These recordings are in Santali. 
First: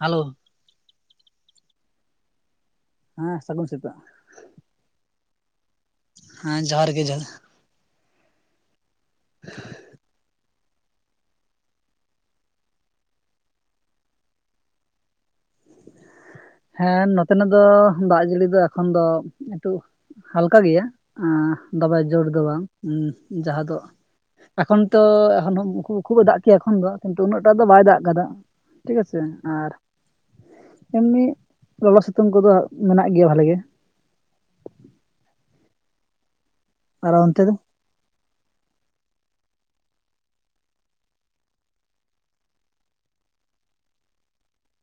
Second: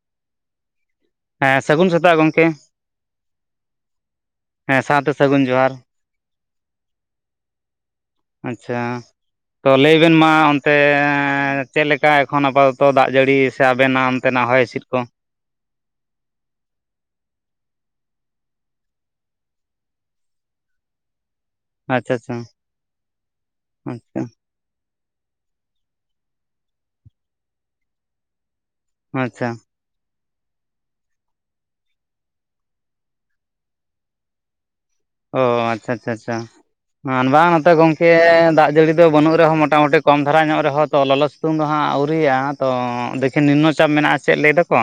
ᱦᱮᱞᱳ ᱦᱮᱸ ᱥᱟᱹᱜᱩᱱ ᱥᱮᱛᱟᱜ ᱜᱚᱝᱠᱮ ᱦᱮᱸ ᱥᱟᱹᱜᱩᱱ ᱥᱮᱛᱟᱜ ᱥᱟᱶᱛᱮ ᱥᱟᱹᱜᱩᱱ ᱡᱚᱦᱟᱨ ᱦᱮᱸ ᱡᱚᱦᱟᱨ ᱜᱮ ᱡᱚᱦᱟᱨ ᱟᱪᱪᱷᱟ ᱛᱚ ᱞᱟᱹᱭ ᱵᱮᱱ ᱢᱟ ᱚᱱ ᱛᱮᱻ ᱪᱮᱫ ᱞᱮᱠᱟ ᱮᱠᱷᱚᱱ ᱟᱯᱟᱛᱚᱛᱚ ᱫᱟᱜ ᱡᱟᱹᱲᱤ ᱥᱮ ᱟᱵᱮᱱᱟᱜ ᱚᱱᱛᱮᱱᱟᱜ ᱦᱚᱭ ᱦᱤᱸᱥᱤᱫ ᱠᱚ [unintelligible] ᱦᱮᱸ ᱱᱚᱛᱮᱱᱟᱜ ᱫᱚ ᱫᱟᱜ ᱡᱟᱹᱲᱤ ᱫᱚ ᱮᱠᱷᱚᱱ ᱫᱚ ᱮᱴᱩ ᱦᱟᱞᱠᱟ ᱜᱮᱭᱟ᱾ ᱫᱚᱢᱮ ᱟᱪᱪᱷᱟ ᱡᱳᱨ ᱟᱪᱪᱷᱟ ᱫᱚ ᱵᱟᱝ ᱡᱟᱦᱟᱸ ᱫᱚ ᱟᱪᱪᱷᱟ ᱮᱠᱷᱚᱱ ᱛᱚ ᱮᱠᱷᱚᱱᱩᱵ ᱮ ᱫᱟᱜ ᱠᱮᱭᱟ ᱮᱠᱷᱚᱱ ᱫᱚ ᱠᱤᱱᱛᱩ ᱩᱱᱟᱹᱜ ᱴᱟᱜ ᱫᱚ ᱵᱟᱭ ᱫᱟᱜ ᱟᱠᱟᱫᱟ᱾ ᱴᱷᱤᱠ ᱟᱪᱮ ᱟᱪᱪᱷᱟ ᱟᱨ ᱮᱢᱱᱤ ᱞᱚᱞᱚ ᱥᱤᱛᱩᱝ ᱠᱚᱫᱚ ᱢᱮᱱᱟᱜ ᱜᱮᱭᱟ᱾ ᱵᱷᱟᱞᱮ ᱜᱮ ᱚ ᱟᱪᱪᱷᱟ ᱟᱪᱪᱷᱟ ᱟᱪᱪᱷᱟ ᱟᱨ ᱵᱟᱝ ᱚᱱᱛᱮ ᱫᱚ ᱱᱚᱛᱮ ᱜᱚᱝᱠᱮ ᱫᱟᱜ ᱡᱟᱹᱲᱤ ᱫᱚ ᱵᱟᱹᱱᱩᱜ ᱨᱮᱦᱚᱸ ᱢᱚᱴᱟᱢᱩᱴᱤ ᱠᱚᱢ ᱫᱷᱟᱨᱟ ᱧᱚᱜ ᱨᱮᱦᱚᱸ ᱛᱚ ᱞᱚᱞᱚ ᱥᱤᱛᱩᱝ ᱫᱚ ᱦᱟᱸᱜ ᱟᱹᱣᱨᱤᱭᱟ ᱛᱚ ᱫᱮᱠᱷᱤᱱ ᱱᱤᱱᱱᱚ ᱪᱟᱯ ᱢᱮᱱᱟᱜᱼᱟ᱾ ᱪᱮᱫ ᱞᱟᱹᱭ ᱫᱟᱠᱚ?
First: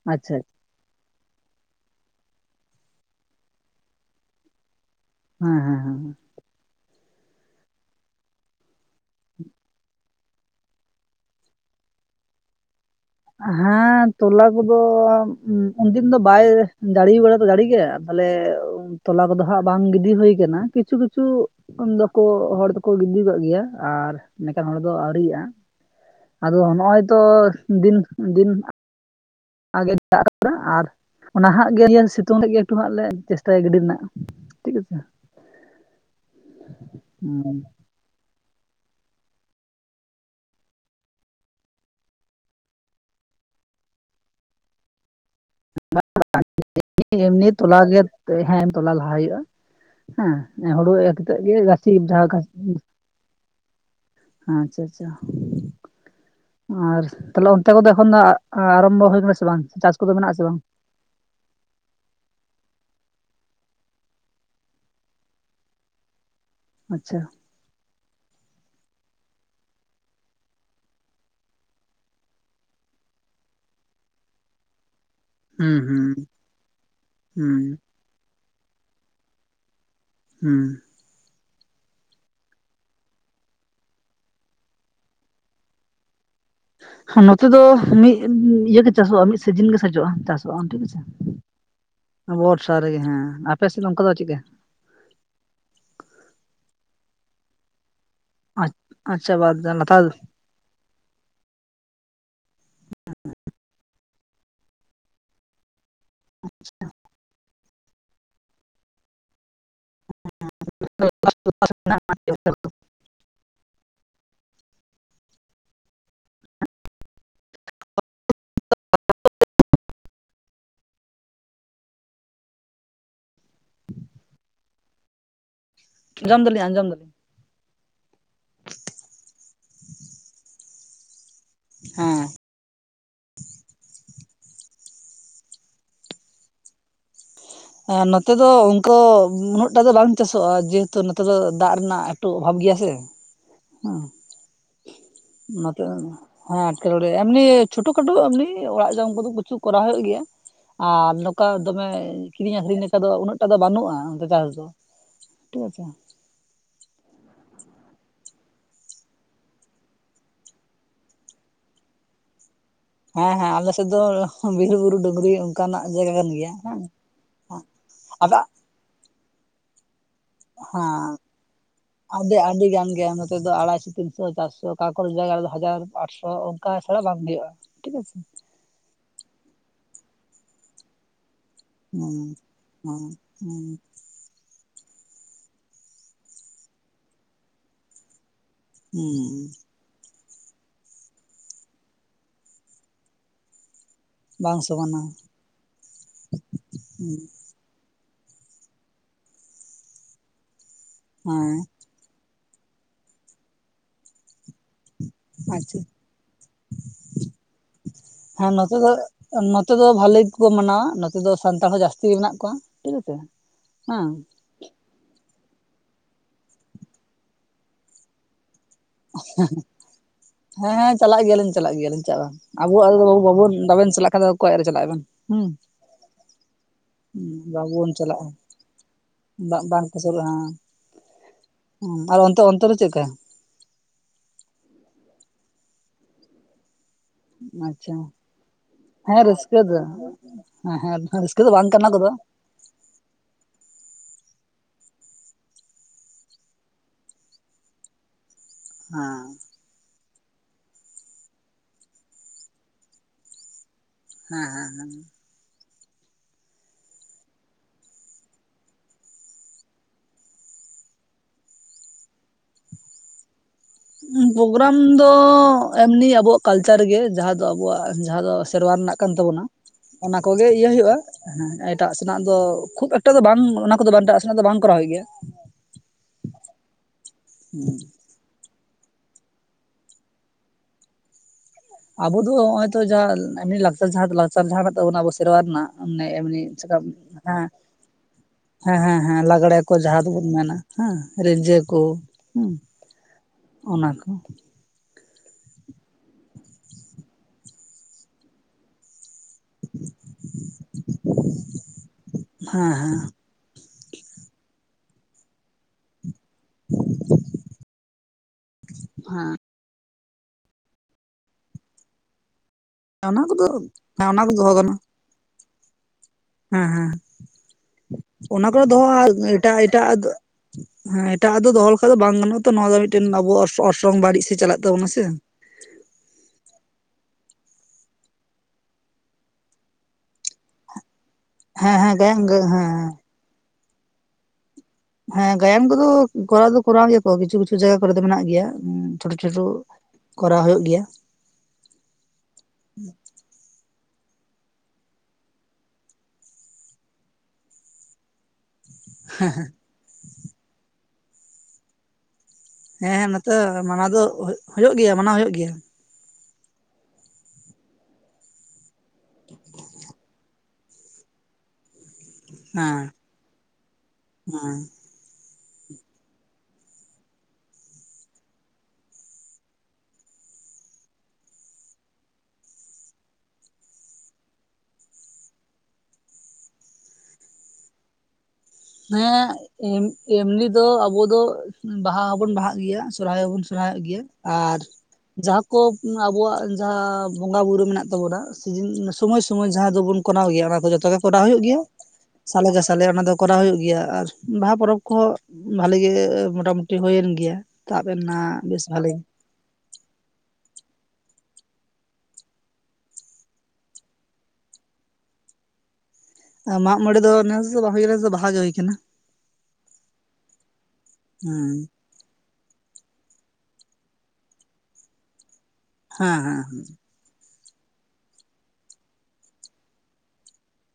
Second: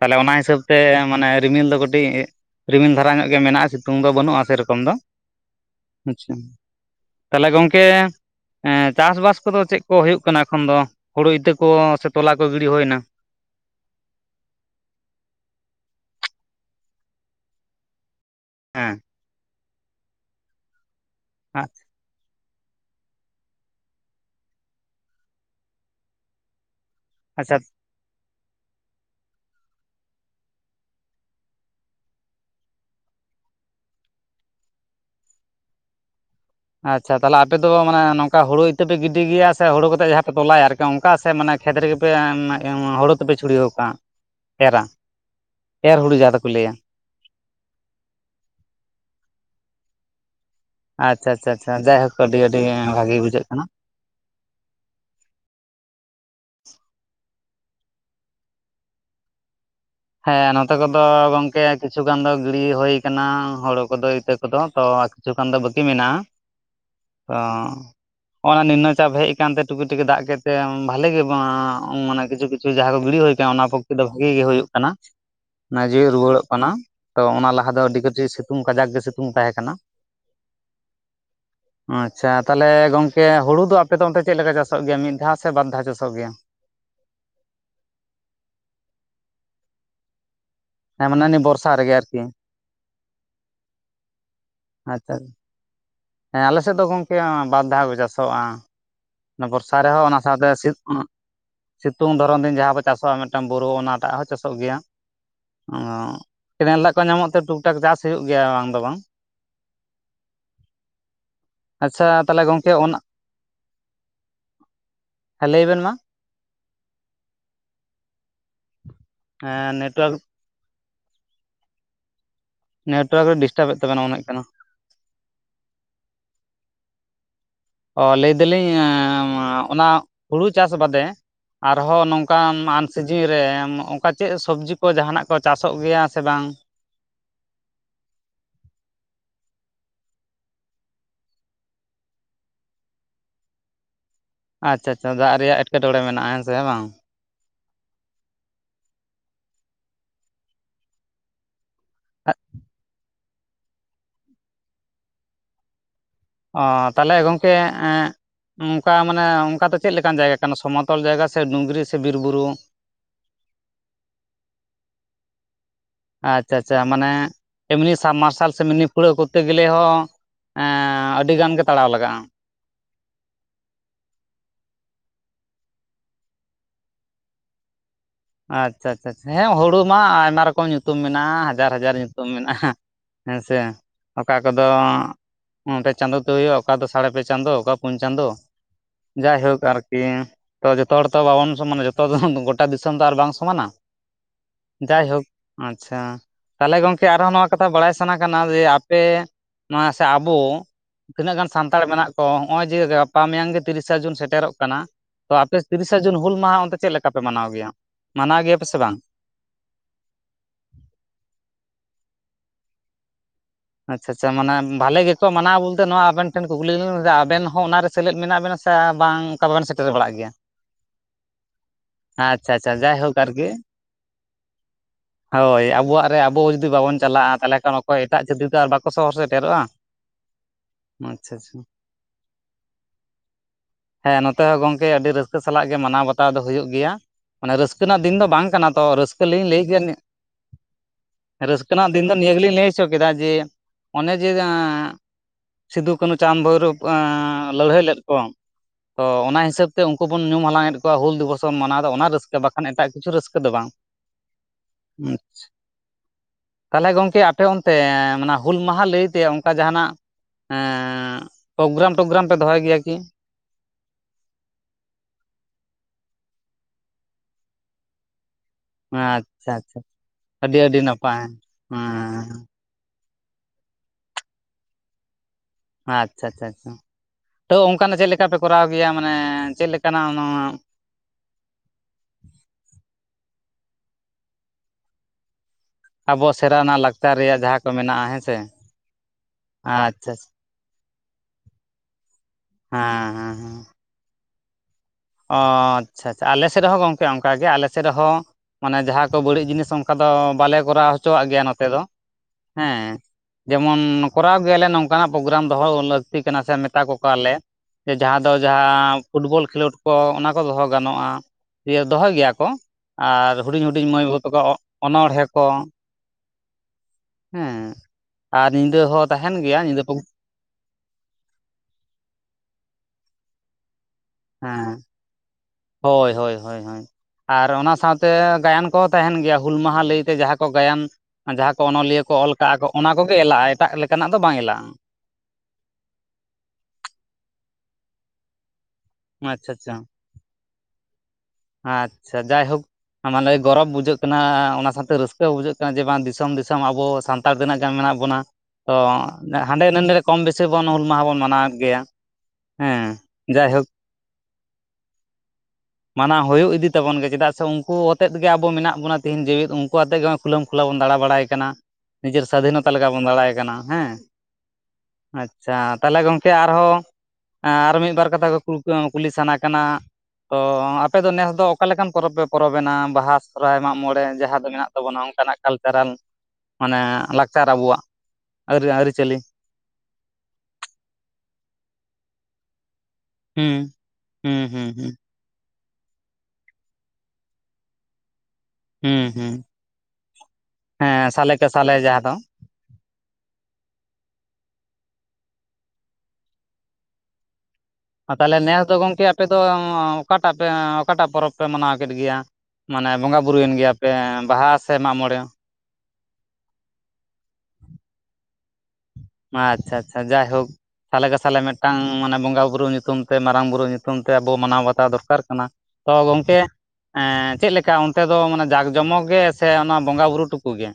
ᱛᱟᱦᱚᱞᱮ ᱚᱱᱟ ᱟᱪᱪᱷᱟ ᱦᱤᱥᱟᱹᱵ ᱛᱮ ᱢᱟᱱᱮ ᱨᱤᱢᱤᱞ ᱫᱚ ᱠᱟᱹᱴᱤᱡ ᱨᱤᱢᱤᱞ ᱫᱷᱟᱨᱟ ᱧᱚᱜ ᱜᱮ ᱢᱮᱱᱟᱜᱼᱟ᱾ ᱥᱤᱛᱩᱝ ᱫᱚ ᱵᱟᱹᱱᱩᱜᱼᱟ᱾ ᱥᱮᱨᱚᱠᱚᱢ ᱫᱚ ᱦᱮᱸ ᱦᱮᱸ ᱦᱮᱸ ᱟᱪᱪᱷᱟ ᱛᱟᱦᱚᱞᱮ ᱜᱚᱝᱠᱮ ᱪᱟᱥᱵᱟᱥ ᱠᱚᱫᱚ ᱪᱮᱫ ᱠᱚ ᱦᱩᱭᱩᱜ ᱠᱟᱱᱟ? ᱦᱩᱭᱩᱜ ᱠᱟᱱᱟ? ᱮᱠᱷᱚᱱ ᱫᱚ ᱦᱳᱲᱩ ᱤᱛᱟᱹ ᱠᱚ ᱥᱮ ᱛᱚᱞᱟ ᱠᱚ ᱜᱤᱰᱤ ᱦᱩᱭᱱᱟ? ᱦᱮᱸ ᱛᱚᱞᱟ ᱠᱚᱫᱚ ᱩᱱᱫᱤᱱ ᱫᱚ ᱵᱟᱭ ᱫᱟᱲᱮ ᱵᱟᱲᱟᱫᱟ ᱡᱟᱲᱤᱜᱮᱼᱟ᱾ ᱵᱚᱞᱮ ᱦᱮᱸ ᱛᱚᱞᱟ ᱠᱚᱫᱚ ᱦᱟᱸᱜ ᱵᱟᱝ ᱜᱤᱰᱤᱤ ᱦᱠ ᱠᱤᱪᱷᱩ ᱠᱤᱪᱷᱩ ᱩᱱ ᱫᱚᱠᱚ ᱦᱚᱲ ᱫᱚᱠᱚ ᱜᱤᱰᱤ ᱠᱟᱜ ᱜᱮᱭᱟ ᱟᱨ ᱱᱠᱟᱱ ᱦᱚᱲ ᱫᱚ ᱟᱹᱣᱨᱤᱭᱟᱜᱼᱟ᱾ ᱟᱫᱚ ᱱᱚᱜ ᱚᱭ ᱛᱚ ᱟᱪᱪᱷᱟ ᱫᱤᱱ ᱫᱤᱱ ᱟᱜᱮ ᱫᱟᱜ ᱨᱩᱣᱲᱟ ᱟᱨ ᱚᱱᱟ ᱦᱟᱸᱜ ᱜᱮ ᱥᱤᱛᱩᱝ ᱨᱮ ᱜᱮ ᱮᱠᱴᱩ ᱞᱮ ᱪᱮᱥᱴᱟᱭᱟ ᱜᱟᱹᱰᱤ ᱨᱮᱱᱟᱜ ᱴᱷᱤᱠ ᱟᱪᱷᱮ [unintelligible] ᱟᱪᱪᱷᱟ ᱛᱟᱦᱚᱞᱮ ᱦᱩᱸ ᱟᱯᱮᱚ ᱢᱟᱱᱮ ᱱᱚᱝᱠᱟ ᱚᱱᱠᱟ ᱦᱩᱲᱩ ᱤᱛᱟᱹ ᱯᱮ ᱜᱤᱰᱤ ᱜᱮᱭᱟ ᱥᱮ ᱦᱩᱲᱩ ᱠᱚ ᱠᱟᱛᱮ ᱡᱟᱦᱟᱸ ᱯᱮ ᱛᱚᱞᱟᱭᱟ ᱟᱨᱠᱤ ᱚᱱᱠᱟ ᱥᱮ ᱢᱟᱱᱮ ᱠᱷᱮᱛ ᱨᱮᱜᱮ ᱦᱩᱲᱩ ᱛᱮᱯᱮ ᱪᱷᱩᱲᱟᱹᱣᱠᱟᱜ ᱮᱨᱟ ᱮᱨ ᱦᱩᱲᱩ ᱡᱟᱦᱟᱸ ᱫᱚᱠᱚ ᱞᱟᱹᱭᱟ ᱮᱢᱱᱤ ᱛᱚᱞᱮ ᱦᱮᱸ ᱮᱢ ᱛᱚᱞᱟ ᱞᱟᱦᱟ ᱦᱩᱭᱩᱜᱼᱟ᱾ ᱦᱩᱲᱩ ᱮᱨ ᱟᱪᱪᱷᱟ ᱠᱟᱛᱮ ᱟᱪᱪᱷᱟ ᱜᱮ ᱟᱪᱪᱷᱟ ᱜᱟᱹᱪᱷᱤ ᱡᱟᱭᱦᱳᱠ ᱡᱟᱦᱟᱸ ᱜ ᱟᱹᱰᱤ ᱟᱹᱰᱤ ᱵᱷᱟᱜᱮ ᱵᱩᱡᱷᱟᱹᱜ ᱠᱟᱱᱟ ᱟᱪᱪᱷᱟ ᱟᱪᱪᱷᱟ ᱟᱨ ᱛᱟᱦᱞᱮ ᱚᱱᱛᱮ ᱠᱚᱫᱚ ᱮᱠᱷᱚᱱ ᱫᱚ ᱟᱨᱟᱢᱵᱚ ᱦᱳᱭ ᱟᱠᱟᱱᱟ ᱥᱮ ᱵᱟᱝ ᱪᱟᱥ ᱠᱚᱫᱚ ᱢᱮᱱᱟᱜ ᱟᱥᱮ ᱦᱮᱸ ᱵᱟᱝ? ᱱᱚᱛᱮ ᱠᱚᱫᱚ ᱜᱚᱝᱠᱮ ᱠᱤᱪᱷᱩ ᱜᱟᱱ ᱫᱚ ᱜᱤᱲᱤ ᱦᱩᱭ ᱟᱠᱟᱱᱟ᱾ ᱦᱳᱲᱩ ᱠᱚᱫᱚ ᱤᱛᱟᱹ ᱠᱚᱫᱚ ᱛᱚ ᱠᱤᱪᱷᱩ ᱜᱟᱱ ᱫᱚ ᱵᱟᱹᱠᱤ ᱢᱮᱱᱟᱜᱼᱟ ᱟᱪᱪᱷᱟ ᱛᱚ ᱦᱚᱜᱭ ᱱᱤᱱᱚ ᱪᱟᱯ ᱦᱮᱡ ᱟᱠᱟᱱᱛᱮ ᱴᱩᱠᱤ ᱴᱟᱠᱤ ᱫᱟᱜ ᱠᱮᱫᱛᱮ ᱵᱷᱷᱟᱞᱮᱜᱮ ᱢᱟᱱᱮ ᱠᱤᱪᱷᱩ ᱠᱤᱪᱷᱩ ᱡᱟᱦᱟᱸ ᱠᱚ ᱜᱤᱲᱰᱤ ᱦᱩᱭ ᱟᱠᱟ ᱚᱱᱟ ᱯᱚᱠᱷᱮ ᱫᱚ ᱵᱷᱟᱜᱤ ᱜᱮ ᱦᱩᱭᱩᱜ ᱠᱟᱱᱟ ᱦᱩᱸ ᱚᱱᱟᱮ ᱡᱤᱣᱮᱫ ᱦᱩᱸ ᱨᱩᱣᱟᱹᱲᱚᱜ ᱠᱟᱱᱟ ᱛᱚ ᱚᱱᱟ ᱞᱟᱦᱟ ᱫᱚ ᱟᱹᱰᱤ ᱠᱟᱹᱴᱤᱡ ᱥᱤᱛᱩᱝ ᱠᱟᱡᱟᱠ ᱜᱮ ᱥᱤᱛᱩᱝ ᱛᱟᱦᱮᱸ ᱠᱟᱱᱟ ᱦᱩᱻ [unintelligible] ᱟᱪᱪᱷᱟ ᱛᱟᱦᱞᱮ ᱜᱚᱝᱠᱮ ᱦᱩᱲᱩ ᱫᱚ ᱟᱯᱮᱫᱚ ᱚᱱᱛᱮ ᱪᱮᱫᱞᱮᱠᱟ ᱪᱟᱥᱚᱜ ᱜᱮᱭᱟ ᱢᱤᱫ ᱫᱷᱟᱣ ᱥᱮ ᱵᱟᱨ ᱫᱷᱟᱣ ᱪᱟᱥᱚᱜ ᱜᱮᱭᱟ ᱱᱚᱛᱮ ᱫᱚ ᱢᱤᱫ ᱤᱭᱟᱹ ᱪᱟᱥᱚᱜᱼᱟ ᱢᱤᱫ ᱥᱤᱡᱟ. ᱱ ᱜᱮ ᱥᱟᱡᱳ-ᱟ ᱪᱟᱥ ᱪᱟᱜ ᱴᱷᱤᱠ ᱟᱪᱷᱮ ᱦᱮᱸ ᱢᱟᱱᱮ ᱱᱤᱭᱟᱹ ᱵᱚᱨᱥᱟ ᱨᱮᱜᱮ ᱟᱨᱠᱤ ᱵᱚᱨᱥᱟ ᱨᱮᱜᱮ ᱦᱮᱸ ᱟᱯᱮ ᱥᱮᱫ ᱫᱚ ᱚᱱᱠᱟ ᱫᱚ ᱪᱮᱫᱠᱟ ᱟᱪᱪᱷᱟ ᱦᱮᱸ ᱟᱞᱮ ᱥᱮᱫ ᱫᱚ ᱜᱚᱢᱠᱮ ᱵᱟᱨ ᱫᱷᱟᱣ ᱜᱮ ᱪᱟᱥᱚᱜᱼᱟ ᱟᱪᱪᱷᱟ ᱵᱟᱫ ᱵᱚᱨᱥᱟ ᱞᱟᱛᱟᱨ ᱨᱮᱦᱚᱸ ᱚᱱᱟ ᱥᱟᱶᱛᱮ ᱥᱤᱛᱩᱝ ᱫᱷᱚᱨᱚᱱ ᱫᱤᱱ ᱡᱟᱦᱟᱸ ᱵᱚ ᱪᱟᱥᱚᱜᱼᱟ ᱢᱤᱫᱴᱮᱱ ᱵᱩᱨᱩ ᱚᱱᱟ ᱴᱟᱜ ᱦᱚᱸ ᱪᱟᱥᱚᱜ ᱜᱮᱭᱟ ᱟ ᱠᱮᱱᱮᱞ ᱫᱟᱜ ᱠᱚ ᱧᱟᱢᱚᱜ ᱛᱮ ᱴᱩ ᱴᱩᱠ ᱴᱟᱠ ᱪᱟᱥ ᱦᱩᱭᱩᱜ ᱜᱮᱭᱟ ᱵᱟᱝ ᱫᱚ ᱵᱟᱝ [unintelligible] ᱟᱪᱪᱷᱟ ᱛᱟᱦᱞᱮ ᱜᱚᱝᱠᱮ ᱚᱱᱟ ᱦᱮᱸ ᱞᱟᱹᱭ ᱵᱮᱱ ᱢᱟ ᱦᱮᱸ ᱱᱮᱴᱣᱟᱨᱠ ᱱᱮᱴᱣᱟᱨᱠ ᱨᱮ ᱰᱤᱥᱴᱟᱨᱵᱽ ᱛᱟᱵᱮᱱᱟ ᱚᱱᱮ ᱠᱟᱱᱟ ᱟᱸᱡᱚᱢ ᱫᱚᱞᱤᱧ ᱟᱸᱡᱚᱢ ᱫᱟ ᱚ ᱞᱟᱹᱭ ᱫᱟᱹᱞᱤᱧ ᱚᱱᱟ ᱦᱩᱲᱩ ᱪᱟᱥ ᱵᱟᱫᱮ ᱟᱨᱦᱚᱸ ᱦᱮᱸ ᱱᱚᱝᱠᱟᱱ ᱟᱱ ᱥᱤᱡᱤᱱ ᱨᱮ ᱚᱱᱠᱟ ᱪᱮᱫ ᱥᱚᱵᱽᱡᱤ ᱠᱚ ᱡᱟᱦᱟᱱᱟᱜ ᱠᱚ ᱪᱟᱥᱚᱜ ᱜᱮᱭᱟ ᱥᱮ ᱵᱟᱝ ᱱᱚᱛᱮ ᱫᱚ ᱚᱱᱠᱟ ᱩᱱᱟᱹᱜ ᱴᱟ ᱫᱚ ᱵᱟᱝ ᱪᱟᱥᱚᱜᱼᱟ ᱡᱮᱦᱮᱛᱩ ᱱᱚᱛᱮ ᱫᱚ ᱫᱟᱜ ᱨᱮᱱᱟᱜ ᱮᱠᱴᱩ ᱵᱷᱟ ᱜᱮᱭᱟ ᱥᱮ ᱦᱮᱸ ᱟᱪᱪᱷᱟ ᱟᱪᱪᱷᱟ ᱫᱟᱜ ᱨᱮᱭᱟᱜ ᱚᱱᱟᱛᱮ ᱮᱴᱠᱮᱴᱚᱬᱮ ᱢᱮᱱᱟᱜᱼᱟ ᱥᱮ ᱦᱮᱸ ᱵᱟᱝ ᱨᱴᱠᱮ ᱴᱚᱬᱮ ᱮᱢᱱᱤ ᱪᱷᱳᱴᱳ ᱠᱟᱴᱳ ᱮᱢᱱᱤ ᱚᱲᱟᱜ ᱡᱚᱢ ᱠᱚᱫᱚ ᱠᱤᱪᱷᱩ ᱠᱚᱨᱟᱣ ᱦᱩᱭᱩᱜ ᱜᱮᱭᱟ ᱟᱨ ᱱᱚᱝᱠᱟ ᱫᱚᱢᱮ ᱠᱤᱨᱤᱧ ᱟᱹᱠᱷᱨᱤᱧ ᱞᱮᱠᱟ ᱫᱚ ᱩᱱᱟᱹᱜ ᱴᱟ ᱫᱚ ᱵᱟᱹᱱᱩᱜᱼᱟ ᱪᱟᱥ ᱫᱚ ᱴᱷᱤᱠ ᱟᱪᱪᱷᱟ ᱚ ᱛᱟᱦᱞᱮ ᱜᱚᱢᱠᱮ ᱧ ᱚᱱᱠᱟ ᱢᱟᱱᱮ ᱚᱱᱠᱟ ᱫᱚ ᱪᱮᱫ ᱞᱮᱠᱟᱱ ᱡᱟᱭᱜᱟ ᱠᱟᱱᱟ ᱥᱚᱢᱚᱛᱚᱞ ᱡᱟᱭᱜᱟ ᱥᱮ ᱰᱩᱝᱨᱤ ᱥᱮ ᱵᱤᱨᱼᱵᱩᱨᱩ ᱦᱮᱸ ᱦᱮᱸ ᱟᱞᱮ ᱥᱮᱫ ᱫᱚ ᱵᱤᱨ ᱵᱩᱨᱩ ᱰᱩᱝᱨᱤ ᱚᱱᱠᱟᱱᱟᱜ ᱡᱟᱭᱜᱟ ᱠᱟᱱ ᱜᱮᱭᱟ ᱟᱪᱪᱷᱟ ᱦᱮᱸ ᱟᱪᱪᱷᱟ ᱢᱟᱱᱮ ᱮᱢᱱᱤ ᱟᱫᱚ ᱥᱟᱵᱢᱟᱨᱥᱟᱞ ᱥᱮ ᱮᱢᱱᱤ ᱯᱷᱲᱟᱹ ᱠᱚᱨᱛᱮ ᱜᱮᱞᱮ ᱦᱚᱸ ᱦᱮᱸ ᱟᱹᱰᱤᱜᱟᱱ ᱠᱟ ᱠᱟᱛᱮ ᱟᱹᱰᱤ ᱟᱹᱰᱤᱜᱟᱱ ᱜᱮᱭᱟ ᱱᱚᱛᱮ ᱫᱚ ᱟᱲᱟᱭᱥᱚ ᱛᱤᱱᱥᱚ ᱪᱟᱨᱥᱚ ᱚᱠᱟ ᱠᱳᱨᱮ ᱡᱟᱭᱜᱟ ᱨᱮᱫᱚ ᱦᱟᱡᱟᱨ ᱟᱴᱥᱚ ᱚᱱᱠᱟ ᱟᱪᱷᱟᱲᱟ ᱵᱟᱝ ᱦᱩᱭᱩᱜᱼᱟ ᱴᱷᱤᱠ ᱟᱪᱷᱮ ᱟᱪᱪᱷᱟ ᱟᱪᱪᱷᱟ ᱦᱮᱸ ᱦᱩᱲᱩ ᱢᱟ ᱟᱭᱢᱟ ᱨᱚᱠᱚᱢ ᱧᱩᱛᱩᱢ ᱢᱮᱱᱟᱜᱼᱟ ᱦᱟᱡᱟᱨ ᱦᱩᱸ ᱧᱩᱛᱩᱢ ᱢᱮᱱᱟᱜᱼᱟ ᱦᱩᱸ ᱦᱮᱸᱥᱮ ᱦᱩᱸ ᱚᱠᱟ ᱠᱚᱫᱚ ᱚᱫᱚ ᱯᱮ ᱪᱟᱸᱫᱚ ᱛᱮ ᱦᱩᱭᱩᱜᱼᱟ ᱚᱠᱟ ᱫᱚ ᱥᱟᱲᱮ ᱯᱮ ᱪᱟᱸᱫᱚ ᱚᱠᱟ ᱯᱩᱱ ᱪᱟᱸᱫᱚ ᱦᱩᱸ ᱡᱟᱭᱦᱳᱠ ᱟᱨᱠᱤ ᱛᱚ ᱡᱚᱛᱚ ᱦᱚᱲ ᱛᱚ ᱵᱟᱵᱚᱱ ᱥᱚᱢᱟᱱᱟ ᱢᱟᱱᱮ ᱡᱚᱛᱚ ᱜᱚᱴᱟ ᱫᱤᱥᱚᱢ ᱫᱤᱥᱚᱢ ᱫᱚ ᱟᱨ ᱵᱟᱝ ᱥᱚᱢᱟᱱᱟ᱾ ᱵᱟᱝ ᱥᱚᱢᱟᱱᱟ ᱡᱟᱭᱦᱳᱠ ᱟᱪᱪᱷᱟ ᱛᱟᱦᱞᱮ ᱜᱚᱝᱠᱮ ᱟᱨᱦᱚᱸ ᱱᱚᱣᱟ ᱠᱟᱛᱷᱟ ᱵᱟᱲᱟᱭ ᱥᱟᱱᱟ ᱠᱟᱱᱟ ᱡᱮ ᱟᱯᱮ ᱱᱚᱣᱟ ᱥᱮ ᱟᱵᱚ ᱛᱤᱱᱟᱹᱜ ᱜᱟᱱ ᱦᱮᱸ ᱥᱟᱱᱛᱟᱲ ᱢᱮᱱᱟᱜ ᱠᱚ ᱱᱚᱜᱼᱚᱭ ᱡᱮ ᱜᱟᱯᱟ ᱢᱮᱭᱟᱝ ᱜᱮ ᱛᱤᱨᱤᱥᱟ ᱡᱩᱱ ᱥᱮᱴᱮᱨᱚᱜ ᱠᱟᱱᱟ ᱛᱚ ᱟᱯᱮ ᱟᱪᱪᱷᱟ ᱛᱤᱨᱤᱥᱟ ᱡᱩᱱ ᱦᱩᱞ ᱢᱟᱦᱟ ᱚᱱᱛᱮ ᱪᱮᱫ ᱞᱮᱠᱟ ᱯᱮ ᱢᱟᱱᱟᱣ ᱜᱮᱭᱟ ᱢᱟᱱᱟᱣ ᱦᱮᱸ ᱜᱮᱭᱟ ᱯᱮ ᱱᱚᱛᱮ ᱥᱮ ᱵᱟᱝ ᱫᱚ ᱱᱚᱛᱮ ᱫᱚ ᱵᱟᱹᱞᱤ ᱜᱮᱠᱚ ᱢᱟᱱᱟᱣᱟ ᱱᱚᱛᱮ ᱫᱚ ᱥᱟᱱᱛᱟᱲ ᱦᱚᱸ ᱡᱟᱹᱥᱛᱤ ᱜᱮ ᱢᱮᱱᱟᱜ ᱠᱚᱣᱟ ᱢᱮᱱᱟᱜ ᱠᱚᱣᱟ ᱴᱤᱠ ᱟᱪᱷᱮ ᱦᱮᱸ ᱟᱪᱪᱷᱟ ᱟᱪᱪᱷᱟ ᱢᱟᱱᱮ ᱵᱷᱟᱞᱮ ᱜᱮᱛᱚ? ᱢᱟᱱᱟᱣ ᱵᱚᱞᱛᱮ ᱱᱚᱣᱟ ᱟᱵᱮᱱ ᱴᱷᱮᱱ ᱠᱩᱠᱞᱤ ᱞ ᱞᱮᱫᱟ ᱟᱵᱮᱱ ᱦᱚᱸ ᱚᱱᱟᱨᱮ ᱥᱮᱞᱮᱫ ᱢᱮᱱᱟᱜ ᱵᱮᱱᱟ ᱥᱮ ᱵᱟᱝ ᱚᱠᱟ ᱵᱟᱵᱮᱱ ᱥᱮᱴᱮᱨ ᱵᱟᱲᱟᱜ ᱜᱮᱭᱟ᱾ ᱦᱮᱸ ᱦᱮᱸ ᱪᱟᱞᱟᱜ ᱜᱮᱭᱟᱞᱤᱧ ᱪᱟᱞᱟᱜ ᱜᱮᱭᱟᱞᱤᱧ ᱪᱟᱜ ᱵᱟᱝ ᱟᱪᱪᱷᱟ ᱟᱪᱪᱷᱟ ᱟᱵᱚᱣᱟᱜ ᱫᱚ ᱡᱟᱭᱦᱳᱠ ᱟᱨᱠᱤ ᱵᱟᱵᱚᱱ ᱵᱟᱵᱮᱱ ᱪᱟᱞᱟᱜ ᱠᱷᱟᱱ ᱫᱚ ᱚᱠᱚᱭᱟᱜ ᱨᱮ ᱪᱟᱞᱟᱜᱼᱟ ᱵᱮᱱ ᱦᱮᱸ ᱟᱵᱚᱣᱟᱜ ᱨᱮ ᱟᱵᱚ ᱡᱩᱫᱤ ᱵᱟᱵᱚᱱ ᱪᱟᱞᱟᱜᱼᱟ ᱛᱟᱦᱚᱞᱮ ᱠᱷᱟᱱ ᱵᱟᱵᱚᱱ ᱚᱠᱚᱭ ᱪᱟᱞᱟᱜᱼᱟ ᱮᱴᱟᱜ ᱡᱟᱹᱛᱤ ᱫᱚ ᱵᱟᱠᱚ ᱥᱚᱦᱚᱨ ᱥᱮᱴᱮᱨᱚᱜᱼᱟ᱾ ᱵᱟᱝ ᱵᱟᱝ ᱯᱚᱥᱚᱨᱚᱜᱼᱟ ᱟᱪᱪᱷᱟ ᱟᱪᱪᱷᱟ ᱟᱨ ᱚᱱ ᱚᱱᱛᱮ ᱨᱮ ᱪᱮᱫ ᱞᱮᱠᱟ ᱦᱮᱸ ᱱᱚᱛᱮ ᱦᱚᱸ ᱜᱚᱝᱠᱮ ᱟᱹᱰᱤ ᱨᱟᱹᱥᱠᱟᱹ ᱥᱟᱞᱟᱜ ᱜᱮ ᱢᱟᱱᱟᱣ ᱵᱟᱛᱟᱣ ᱫᱚ ᱦᱩᱭᱩᱜ ᱜᱮᱭᱟ᱾ ᱢᱟᱱᱮ ᱨᱟᱹᱥᱠᱟᱹ ᱟᱪᱪᱷᱟ ᱨᱮᱱᱟᱜ ᱫᱤᱱ ᱫᱚ ᱵᱟᱝ ᱠᱟᱱᱟ ᱛᱚ ᱦᱮᱸ ᱨᱟᱹᱥᱠᱟᱹ ᱞᱤᱧ ᱞᱟᱹᱭ ᱫᱚ ᱜᱮᱭᱟ ᱦᱮᱸ ᱦᱮᱸ ᱫᱚ ᱵᱟᱝ ᱨᱟᱹᱥᱠᱟᱹ ᱠᱟᱱᱟ ᱨᱮᱱᱟᱜ ᱫᱤᱱ ᱠᱚᱫᱚ ᱫᱚ ᱚ ᱱᱤᱭᱟᱹ ᱜᱮᱞᱤᱧ ᱞᱟᱹᱭ ᱚᱪᱚ ᱠᱮᱫᱟ ᱡᱮ ᱚᱱᱮ ᱡᱮ ᱥᱤᱫᱩ ᱠᱟᱹᱱᱩ ᱪᱟᱸᱫᱽ ᱵᱷᱟᱭᱨᱚ ᱞᱟᱹᱲᱦᱟᱹᱭ ᱞᱮᱫ ᱠᱚ ᱛᱚ ᱦᱮᱸ ᱚᱱᱟ ᱦᱤᱥᱟᱹᱵᱽ ᱛᱮ ᱩᱱᱠᱩ ᱩᱱᱵᱚᱱ ᱧᱩᱢ ᱦᱟᱞᱟᱝ ᱮᱫ ᱠᱚᱣᱟ ᱦᱩᱞ ᱫᱤᱵᱚᱥ ᱵᱚᱱ ᱢᱟᱱᱟᱣᱫᱟ ᱚᱱᱟ ᱨᱟᱹᱥᱠᱟᱹ ᱵᱟᱠᱷᱟᱱ ᱮᱴᱟᱜ ᱠᱤᱪᱷᱩ ᱨᱟᱹᱥᱠᱟᱹ ᱫᱚ ᱵᱟᱝ᱾ ᱦᱮᱸ ᱦᱮᱸ ᱦᱮᱸ ᱛᱟᱦᱚᱞᱮ ᱜᱚᱝᱠᱮ ᱟᱯᱮ ᱚᱱᱛᱮ ᱦᱩᱞ ᱢᱟᱦᱟ ᱞᱟᱹᱭᱛᱮ ᱚᱱᱠᱟ ᱡᱟᱦᱟᱱᱟᱜ ᱦᱮᱸ ᱯᱨᱳᱜᱽᱨᱟᱢ ᱴᱳᱜᱽᱨᱟᱢ ᱯᱮ ᱫᱚᱦᱚᱭ ᱜᱮᱭᱟ ᱠᱤ ᱯᱳᱜᱽᱨᱟᱢ ᱫᱚ ᱮᱢᱱᱤ ᱟᱵᱚᱣᱟᱜ ᱠᱟᱞᱪᱟᱨ ᱜᱮ ᱡᱟᱦᱟᱸ ᱫᱚ ᱟᱵᱚᱣᱟᱜ ᱡᱟᱦᱟᱸ ᱫᱚ ᱥᱮᱨᱣᱟ ᱨᱮᱱᱟᱜ ᱠᱟᱱ ᱛᱟᱵᱚᱱᱟ ᱟᱪᱪᱷᱟ ᱟᱪᱪᱷᱟ ᱚᱱᱟ ᱠᱚᱜᱮ ᱟᱹᱰᱤ ᱤᱭᱟᱹ ᱟᱹᱰᱤ ᱦᱩᱭᱩᱜᱼᱟ ᱱᱟᱯᱟᱭ ᱦᱮᱸ ᱦᱮ ᱮᱴᱟᱜ ᱥᱮᱱᱟᱜ ᱫᱚ ᱠᱷᱩᱵ ᱮ ᱮᱴᱟᱜ ᱫᱚ ᱵᱟᱝ ᱚᱱᱟ ᱠᱚᱫᱚ ᱵᱟᱝ ᱴᱟᱜ ᱥᱮ ᱚᱱᱟ ᱫᱚ ᱵᱟᱝ ᱠᱚᱨᱟᱣ ᱦᱩᱭᱩᱜ ᱜᱮᱭᱟ ᱟᱪᱷᱟ ᱪᱷᱟ ᱪᱷᱟ ᱛᱚ ᱚᱱᱠᱟᱱᱟᱜ ᱪᱮᱫ ᱞᱮᱠᱟ ᱯᱮ ᱠᱚᱨᱟᱣ? ᱭᱟ ᱢᱟᱱᱮ ᱪᱮᱫ ᱞᱮᱠᱟᱱᱟᱜ ᱚᱱᱟ? ᱟᱵᱚ ᱫᱚ ᱱᱚᱜᱼᱚᱭ ᱛᱚ ᱡᱟᱦᱟᱸ ᱞᱟᱠᱪᱟᱨ ᱡᱟᱦᱟ ᱞᱟᱠᱪᱟᱨ ᱡᱟᱦᱟᱸ ᱴᱟᱜ ᱛᱟᱵᱚᱱᱟ ᱟᱵᱚ ᱥᱮᱨᱣᱟ ᱨᱮᱱᱟᱜ ᱮᱢ ᱟᱵᱚ ᱥᱮᱨᱣᱟ ᱪ ᱨᱮᱱᱟᱜ ᱞᱟᱠᱪᱟᱨ ᱨᱮᱭᱟᱜ ᱦᱮᱸ ᱡᱟᱦᱟᱸ ᱠᱚ ᱢᱮᱱᱟᱜᱼᱟ ᱦᱮᱸᱥᱮ [unintelligible] ᱦᱮᱸ ᱦᱮᱸ ᱦᱮᱸ ᱞᱟᱜᱽᱲᱮ ᱠᱚ ᱟᱪᱪᱷᱟ ᱡᱟᱦᱟᱸ ᱟᱪᱪᱷᱟ, ᱫᱚᱵᱚᱱ ᱢᱮᱱᱟ ᱦᱮᱸ ᱨᱤᱡᱟᱹ ᱠᱚ ᱦᱩ ᱦᱮᱸ ᱦᱮᱸ ᱦᱮᱸ ᱚᱱᱟ ᱠᱚ ᱚ ᱟᱪᱪᱷᱟ ᱟᱪᱪᱷᱟ ᱟᱞᱮ ᱥᱮᱫ ᱨᱮᱦᱚᱸ ᱜᱚᱝᱠᱮ ᱚᱱᱠᱟᱜᱮ ᱟᱞᱮ ᱥᱮᱫ ᱨᱮᱦᱚᱸ ᱢᱟᱱᱮ ᱡᱟᱦᱟᱸ ᱵᱟᱹᱲᱤᱡ ᱡᱤᱱᱤᱥ ᱚᱱᱠᱟ ᱫᱚ ᱵᱟᱞᱮ ᱠᱚᱨᱟᱣ ᱦᱚᱪᱚᱣᱟᱜ ᱜᱮᱭᱟ ᱱᱚᱛᱮ ᱫᱚ ᱦᱮᱸ ᱡᱮᱢᱚᱱ ᱠᱚᱨᱟᱣ ᱜᱮᱭᱟᱞᱮ ᱱᱚᱝᱠᱟᱱᱟᱜ ᱯᱨᱳᱜᱨᱟᱢ ᱫᱚᱦᱚ ᱞᱟᱠ ᱞᱟᱹᱠᱛᱤ ᱠᱟᱱᱟ ᱥᱮ ᱢᱮᱛᱟ ᱠᱚ ᱠᱟᱞᱮ ᱡᱟᱦᱟᱸ ᱫᱚ ᱡᱟᱦᱟᱸ ᱦᱮᱸ ᱯᱷᱩᱴᱵᱚᱞ ᱠᱷᱮᱞᱳᱰ ᱠᱚ ᱚᱱᱟ ᱠᱚ ᱫᱚᱦᱚ ᱜᱟᱱᱚᱜᱼᱟ ᱮ ᱫᱚᱦᱚ ᱜᱮᱭᱟ ᱠᱚ ᱚᱱᱟ ᱟᱨ ᱠᱚᱫᱚ ᱦᱩᱰᱤᱧ ᱦᱩᱰᱤᱧ ᱢᱟᱹᱭ ᱦᱮᱸ ᱵᱟᱹᱵᱩ ᱚᱱᱟ ᱠᱚ ᱫᱚᱦᱚ ᱛᱟᱠᱚ ᱜᱟᱱᱚᱜᱼᱟ ᱚᱱᱚᱲᱦᱮ ᱠᱚ ᱦᱮᱸ ᱦᱮᱸ ᱦᱮᱸ ᱚᱱᱟ ᱟᱨ ᱠᱚᱨᱮ ᱧᱤᱫᱟᱹ ᱫᱚᱦᱚ ᱦᱚᱸ ᱛᱟᱦᱮᱱ ᱮᱴᱟᱜ ᱜᱮᱭᱟ ᱧᱤᱫᱟᱹ ᱦᱮᱸ ᱮᱴᱟᱜ ᱦᱮᱸ ᱮᱴᱟᱜ ᱫᱚᱦᱚ ᱞᱮᱠᱷᱟᱡ ᱫᱚ ᱵᱟᱝ ᱜᱟᱱᱚᱜᱼᱟ ᱛᱚ ᱱᱚᱣᱟ ᱫᱚ ᱢᱤᱫᱴᱮᱱ ᱟᱵᱚ ᱟᱜ ᱚ ᱚᱨ ᱥᱚᱝ ᱵᱟᱹᱲᱤᱡ ᱥᱮᱫ ᱪᱟᱞᱟᱜ ᱛᱟᱵᱚᱱᱟ ᱥᱮ ᱦᱳᱭ ᱦᱳᱭ ᱦᱳᱭ ᱦᱳᱭ ᱟᱨ ᱚᱱᱟ ᱥᱟᱶᱛᱮ ᱜᱟᱭᱟᱱ ᱠᱚᱦᱚᱸ ᱛᱟᱦᱮᱱ ᱜᱮᱭᱟ ᱦᱩᱞ ᱢᱟᱦᱟ ᱞᱟᱹᱭᱛᱮ ᱡᱟᱦᱟᱸ ᱠᱚ ᱜᱟᱭᱟᱱ ᱡᱟᱦᱟᱸ ᱠᱚ ᱦᱮᱸ ᱦᱮᱸ ᱚᱱᱚᱞᱤᱭᱟᱹ ᱠᱚ ᱜᱟᱭᱟᱱ ᱚᱞ ᱠᱟᱜᱼᱟ ᱠᱚ ᱦᱮᱸ ᱚᱱᱟ ᱠᱚᱜᱮ ᱮᱞᱟᱜᱼᱟ ᱮᱴᱟᱜ ᱞᱮᱠᱟᱱᱟᱜ ᱫᱚ ᱵᱟᱝ ᱮᱞᱟᱜᱼᱟ ᱦᱮᱸ ᱜᱟᱭᱟᱱ ᱠᱚᱫᱚ ᱠᱚᱨᱟᱣ ᱫᱚ ᱠᱚᱨᱟᱣ ᱜᱮᱭᱟ ᱠᱚ ᱠᱤᱪᱷᱩ ᱠᱤᱪᱷᱩ ᱡᱟᱭᱜᱟ ᱠᱚᱨᱮ ᱫᱚ ᱢᱮᱱᱟᱜ ᱜᱮᱭᱟ ᱪᱷᱳᱴᱳ ᱪᱷᱳᱴᱳ ᱟᱪᱪᱷᱟ ᱟᱪᱪᱷᱟ ᱠᱚᱨᱟᱣ ᱦᱩᱭᱩᱜ ᱜᱮᱭᱟ ᱟᱪᱪᱷᱟ ᱡᱟᱭᱦᱳᱠ ᱢᱟᱱᱮ ᱜᱚᱨᱚᱵ ᱵᱩᱡᱷᱟᱹᱜ ᱠᱟᱱᱟ ᱚᱱᱟ ᱥᱟᱛᱮ ᱨᱟᱹᱥᱠᱟᱹ ᱵᱩᱡᱷᱟᱹᱜ ᱠᱟᱱᱟ ᱡᱮ ᱵᱟᱝ ᱫᱤᱥᱚᱢ ᱫᱤᱥᱚᱢ ᱟᱵᱚ ᱥᱟᱱᱛᱟᱲ ᱛᱤᱱᱟᱹᱜ ᱜᱟᱱ ᱢᱮᱱᱟᱜ ᱵᱚᱱᱟ ᱛᱚ ᱦᱟᱸᱰᱮ ᱱᱟᱰᱮ ᱠᱚᱢ ᱵᱮᱥᱤ ᱵᱚᱱ ᱦᱩᱞ ᱢᱟᱦᱟ ᱵᱚᱱ ᱢᱟᱱᱟᱣᱮᱫ ᱜᱮᱭᱟ ᱦᱮᱸ ᱦᱮᱸ ᱱᱚᱛᱮ ᱢᱟᱱᱟᱣ ᱫᱚ ᱦᱩᱭᱩᱜ ᱜᱮᱭᱟ ᱢᱟᱱᱟᱣ ᱦᱩᱭᱩᱜ ᱜᱮᱭᱟ ᱢᱟᱱᱟᱣ ᱦᱩᱭᱩᱜ ᱤᱫᱤ ᱛᱟᱵᱚᱱ ᱜᱮ ᱪᱮᱫᱟᱜ ᱥᱮ ᱩᱱᱠᱩ ᱦᱚᱛᱮᱜ ᱜᱮ ᱟᱵᱚ ᱢᱮᱱᱟᱜ ᱵᱚᱱᱟ ᱛᱮᱦᱤᱧ ᱡᱮᱣᱤᱫ ᱩᱱᱠᱩ ᱟᱛᱮᱜ ᱜᱮᱵ ᱠᱩᱞᱟᱹᱢ ᱚᱞᱟ ᱵᱚᱱ ᱫᱟᱬᱟ ᱵᱟᱲᱟᱭ ᱠᱟᱱᱟ ᱱᱤᱡᱮᱨ ᱥᱟᱹᱫᱷᱤᱱᱚᱛᱟ ᱦᱮᱸ ᱞᱮᱠᱟ ᱵᱚᱱ ᱫᱟᱬᱟᱭ ᱠᱟᱱᱟ ᱦᱮᱸ ᱦᱮᱸ ᱟᱪ ᱟᱪᱪᱷᱟ ᱛᱟᱦᱚᱞᱮ ᱜᱚᱢᱠᱮ ᱟᱨᱦᱚᱸ ᱟᱨᱚ ᱢᱤᱫ ᱵᱟᱨ ᱠᱟᱛᱷᱟ ᱠᱚ ᱠᱩᱞᱤ ᱥᱟᱱᱟ ᱠᱟᱱᱟ ᱛᱚ ᱟᱯᱮ ᱫᱚ ᱱᱮᱥ ᱫᱚ ᱚᱠᱟ ᱞᱮᱠᱟᱱ ᱯᱚᱨᱚᱵᱽ ᱯᱮ ᱯᱚᱨᱚᱵᱮᱱᱟ ᱵᱟᱦᱟ ᱥᱚᱦᱨᱟᱭ ᱢᱟᱜ ᱢᱚᱬᱮ ᱡᱟᱦᱟᱸ ᱫᱚ ᱢᱮᱱᱟᱜ ᱛᱟᱵᱚᱱᱟ ᱚᱱᱠᱟᱱᱟᱜ ᱠᱟᱞᱪᱟᱨᱟᱞ ᱢᱟᱱᱮ ᱞᱟᱠᱪᱟᱨ ᱟᱵᱚᱣᱟᱜ ᱟᱹᱨᱤ ᱟᱹᱨᱤᱪᱟᱹᱞᱤ ᱦᱮᱸ ᱮᱢᱱᱤ ᱫᱚ ᱟᱵᱚ ᱫᱚ ᱵᱟᱦᱟ ᱦᱚᱵᱚᱱ ᱵᱟᱦᱟᱜ ᱜᱮᱭᱟ ᱥᱚᱨᱦᱟᱭ ᱦᱚᱸᱵᱚᱱ ᱦᱩᱸ ᱥᱚᱨᱦᱟᱭᱚᱜ ᱜᱮᱭᱟ ᱦᱩᱸ ᱟᱨ ᱦᱩᱸ ᱦᱩᱸ ᱡᱟᱦᱟᱸ ᱟᱵᱚ ᱟᱵᱚᱣᱟᱜ ᱡᱟᱦᱟᱸ ᱵᱚᱸᱜᱟ ᱵᱩᱨᱩ ᱢᱮᱱᱟᱜ ᱛᱟᱵᱚᱱᱟ ᱦᱩᱸ ᱥᱚᱢᱚᱭ ᱦᱩᱸ ᱥᱚᱢᱚᱭ ᱡᱟᱦᱟᱸ ᱫᱚᱵᱚᱱ ᱠᱚᱨᱟᱣ ᱜᱮᱭᱟ ᱚᱱᱟ ᱠᱚ ᱡᱚᱛᱚ ᱜᱮ ᱦᱮᱸ ᱠᱚᱨᱟᱣ ᱥᱟᱞᱮ ᱦᱩᱭᱩᱜ ᱠᱮ ᱜᱮᱭᱟ ᱥᱟᱞᱮ ᱡᱟᱦᱟᱸ ᱫᱚ ᱥᱟᱞᱮ ᱜᱮ ᱥᱟᱞᱮ ᱚᱱᱟ ᱫᱚ ᱠᱚᱨᱟᱣ ᱦᱩᱭᱩᱜ ᱜᱮᱭᱟ ᱟᱨ ᱵᱟᱦᱟ ᱯᱚᱨᱚᱵᱽ ᱠᱚᱦᱚᱸ ᱵᱷᱟᱞᱤ ᱜᱮ ᱢᱳᱚᱴᱟᱢᱩᱴᱤ ᱦᱩᱭᱮᱱ ᱜᱮᱭᱟ ᱛᱟᱵ ᱮᱱᱟ ᱛᱟᱦᱞᱮ ᱱᱮᱥ ᱵᱮᱥ ᱫᱚ ᱵᱷᱟᱞᱤ ᱜᱮ᱾ ᱜᱚᱢᱠᱮ ᱟᱯᱮ ᱫᱚ ᱚᱠᱟᱴᱟᱜ ᱯᱮ ᱚᱠᱟᱴᱟᱜ ᱯᱚᱨᱚᱵᱽ ᱯᱮ ᱢᱟᱱᱟᱣ ᱠᱮᱫ ᱜᱮᱭᱟ ᱢᱟᱱᱮ ᱵᱚᱸᱜᱟᱼᱵᱩᱨᱩᱭᱮᱱ ᱜᱮᱭᱟ ᱯᱮ ᱵᱟᱦᱟ ᱥᱮ ᱢᱟᱜ ᱢᱚᱬᱮ ᱢᱟᱜ ᱢᱚᱬᱮ ᱫᱚ ᱱᱮᱥ ᱫᱚ ᱵᱟᱝ ᱦᱩᱭ ᱠᱟᱱᱟ ᱵᱟᱦᱟ ᱜᱮ ᱦᱩᱭ ᱠᱟᱱᱟ ᱟᱪᱪᱷᱟ ᱟᱪᱪᱷᱟ ᱡᱟᱭᱦᱳᱠ ᱥᱟᱞᱮ ᱜᱮ ᱥᱟᱞᱮ ᱦᱮᱸ ᱢᱤᱫᱴᱟᱝ ᱢᱟᱱᱮ ᱵᱚᱸᱜᱟ ᱵᱩᱨᱩ ᱧᱩᱛᱩᱢ ᱢᱟᱨᱟᱝ ᱵᱩᱨᱩ ᱧᱩᱛᱩᱢ ᱛᱮ ᱟᱵᱚ ᱢᱟᱱᱟᱣ ᱵᱟᱛᱟᱣ ᱫᱚᱨᱠᱟᱨ ᱠᱟᱱᱟ ᱛᱚ ᱦᱮᱸ ᱜᱚᱢᱠᱮ ᱦᱮᱸ ᱮ ᱪᱮᱫ ᱞᱮᱠᱟ ᱚᱱᱛᱮ ᱫᱚ ᱢᱟᱱᱮ ᱡᱚᱢᱚᱠ ᱜᱮ ᱥᱮ ᱚᱱᱟ ᱵᱚᱸᱜᱟᱼ ᱵᱩᱨᱩ ᱴᱩᱠᱩ ᱜᱮ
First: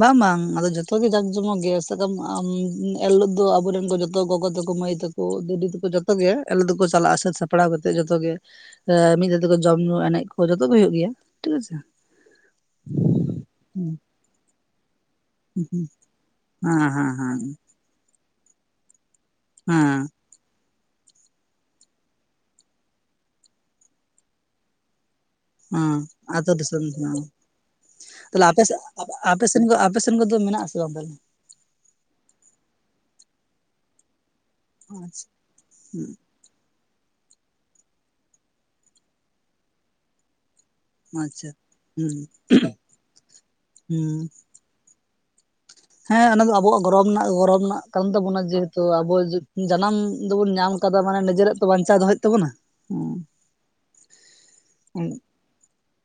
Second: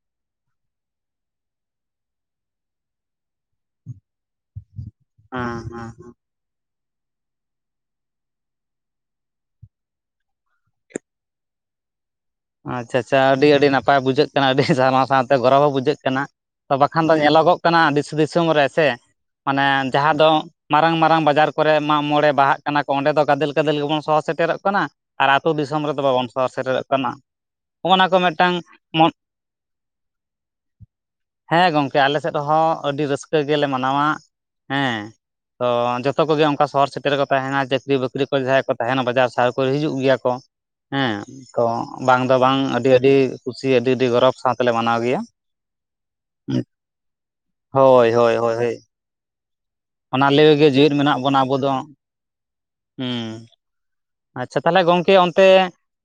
ᱵᱟᱝ ᱵᱟᱝ ᱟᱫᱚ ᱡᱚᱛᱚᱜ ᱜᱮ ᱡᱟᱠ ᱡᱚᱢᱚᱠ ᱜᱮᱭᱟ ᱥᱟᱢ ᱟᱵᱚᱨᱮᱱ ᱠᱚ ᱡᱚᱛᱚ ᱜᱚᱜᱚ ᱛᱟᱠᱚ ᱢᱟᱹᱭ ᱛᱟᱠᱚ ᱫᱤᱫᱤ ᱛᱟᱠᱚ ᱦᱮᱸ ᱡᱚᱛᱚ ᱜᱮ ᱟᱞᱮ ᱫᱚᱠᱚ ᱪᱟᱞᱟᱜ ᱥᱟᱹᱛ ᱥᱟᱯᱲᱟᱣ ᱠᱟᱛᱮᱜ ᱡᱚᱛᱚ ᱜᱮ ᱮᱸ ᱢᱤᱫ ᱫᱷᱟᱣ ᱛᱮᱠᱚ ᱡᱚᱢ ᱧᱩ ᱮᱱᱮᱡ ᱠᱚ ᱡᱚᱛᱚ ᱜᱮ ᱦᱳᱭᱳᱜ ᱜᱮᱭᱟ ᱴᱷᱤᱠ ᱟᱪᱷᱮ ᱟᱪᱪᱷᱟ ᱟᱪᱪᱷᱟ ᱟᱹᱰᱤ ᱟᱹᱰᱤ ᱦᱩᱸ ᱱᱟᱯᱟᱭ ᱵᱩᱡᱷᱟᱹᱜ ᱠᱟᱱᱟ ᱟᱹᱰᱤ ᱡᱟᱦᱟᱱᱟ ᱥᱟᱶᱛᱮ ᱜᱚᱨᱚᱵᱚ ᱦᱚᱸ ᱦᱩᱸ ᱵᱩᱡᱷᱟᱹᱜ ᱠᱟᱱᱟ ᱛᱚ ᱦᱮᱸ ᱵᱟᱠᱷᱟᱱ ᱦᱮᱸ ᱫᱚ ᱦᱮᱸ ᱧᱮᱞᱚᱜᱚᱜ ᱠᱟᱱᱟ ᱫᱤᱥ ᱫᱤᱥᱚᱢ ᱨᱮᱥᱮ ᱢᱟᱱᱮ ᱦᱮᱸ ᱡᱟᱦᱟᱸ ᱫᱚ ᱢᱟᱨᱟᱝ ᱢᱟᱨᱟᱝ ᱵᱟᱡᱟᱨ ᱠᱚᱨᱮ ᱢᱟᱜ ᱢᱚᱬᱮ ᱵᱟᱦᱟᱜ ᱠᱟᱱᱟ ᱠᱚ ᱚᱸᱰᱮ ᱫᱚ ᱜᱟᱫᱮᱞ ᱜᱟᱫᱮᱞ ᱜᱮᱵᱚᱱ ᱥᱚᱦᱚ ᱥᱮᱴᱮᱨᱚᱜ ᱠᱟᱱᱟ ᱟᱨ ᱟᱛᱳ ᱫᱤᱥᱚᱢ ᱦᱮᱸ ᱨᱮᱫᱚ ᱵᱟᱵᱚᱱ ᱥᱚᱦᱚᱨ ᱟᱹᱛᱩ ᱫᱤᱥᱚᱢ ᱥᱮᱴᱮᱨᱚᱜ ᱠᱟᱱᱟ ᱦᱮᱸ ᱦᱚᱜᱼᱚ ᱱᱟ ᱠᱚ ᱛᱟᱦᱞᱮ ᱢᱤᱫᱴᱟᱝ ᱟᱯᱮ ᱥᱮᱫ ᱢᱚᱱ ᱟᱯᱮ ᱥᱮᱱ ᱟᱯᱮ ᱥᱮᱱ ᱠᱚᱫᱚ ᱢᱮᱱᱟᱜ ᱟᱥᱮ [unintelligible] ᱦᱮᱸ ᱜᱚᱝᱠᱮ ᱟᱞᱮ ᱥᱮᱫ ᱦᱚᱸ ᱟᱹᱰᱤ ᱨᱟᱹᱥᱠᱟᱹ ᱜᱮᱞᱮ ᱢᱟᱱᱟᱣᱟ ᱦᱮᱸ ᱟᱪᱪᱷᱟ ᱛᱚ ᱦᱩᱸ ᱡᱚᱛᱚ ᱠᱚᱜᱮ ᱚᱱᱠᱟ ᱥᱚᱦᱚᱨ ᱥᱮ- ᱚᱱᱛᱮ ᱨᱮᱠᱚ ᱛᱟᱦᱮᱱᱟ ᱪᱟᱹᱠᱨᱤ ᱵᱟᱹᱠᱨᱤ ᱠᱚ ᱡᱟᱦᱟᱸᱭ ᱠᱚ ᱛᱟᱦᱮᱱᱟ ᱵᱟᱡᱟᱨ ᱥᱟᱦᱟᱨ ᱠᱚᱨᱮ ᱦᱤᱡᱩᱜ ᱜᱮᱭᱟ ᱠᱚ ᱦᱮᱸ ᱟᱪᱪᱷᱟ ᱛᱚ ᱦᱩᱸ ᱵᱟᱝ ᱫᱚ ᱵᱟᱝ ᱟᱹᱰᱤ ᱟᱹᱰᱤ ᱠᱩᱥᱤ ᱟᱹᱰᱤ ᱟᱹᱰᱤ ᱦᱩᱸ ᱜᱚᱨᱚᱵᱽ ᱥᱟᱶ ᱛᱮᱞᱮ ᱢᱟᱱᱟᱣ ᱜᱮᱭᱟ᱾ ᱦᱮᱸ ᱚᱱᱟ ᱫᱚ ᱟᱵᱚᱣᱟᱜ ᱜᱚᱨᱚᱵ ᱨᱮᱱᱟᱜ ᱜᱚᱨᱚᱵ ᱨᱮᱱᱟᱜ ᱠᱟᱱ ᱦᱳᱭ ᱦᱳᱭ ᱛᱟᱵᱚᱱᱟ ᱦᱳᱭ ᱦᱳᱭ ᱡᱮᱦᱩᱛᱩ ᱟᱵᱚ ᱡᱟᱱᱟᱢ ᱚᱱᱟ ᱞᱟᱹᱭ ᱫᱚᱵᱚᱱ ᱜᱮ ᱧᱟᱢ ᱡᱮᱣᱮᱫ ᱠᱟᱫᱟ ᱢᱟᱱᱮ ᱢᱮᱱᱟᱜ ᱵᱚᱱᱟ ᱟᱵᱚ ᱱᱤᱡᱮᱨᱟᱜ ᱛᱚ ᱫᱚ ᱵᱟᱧᱪᱟᱣ ᱫᱚᱦᱚᱭ ᱦᱳᱭᱳᱜ ᱛᱟᱵᱚᱱᱟ ᱦᱩ ᱦᱩᱸ ᱟᱪᱪᱷᱟ ᱛᱟᱦᱚᱞᱮ ᱜᱚᱝᱠᱮ ᱚᱱᱛᱮ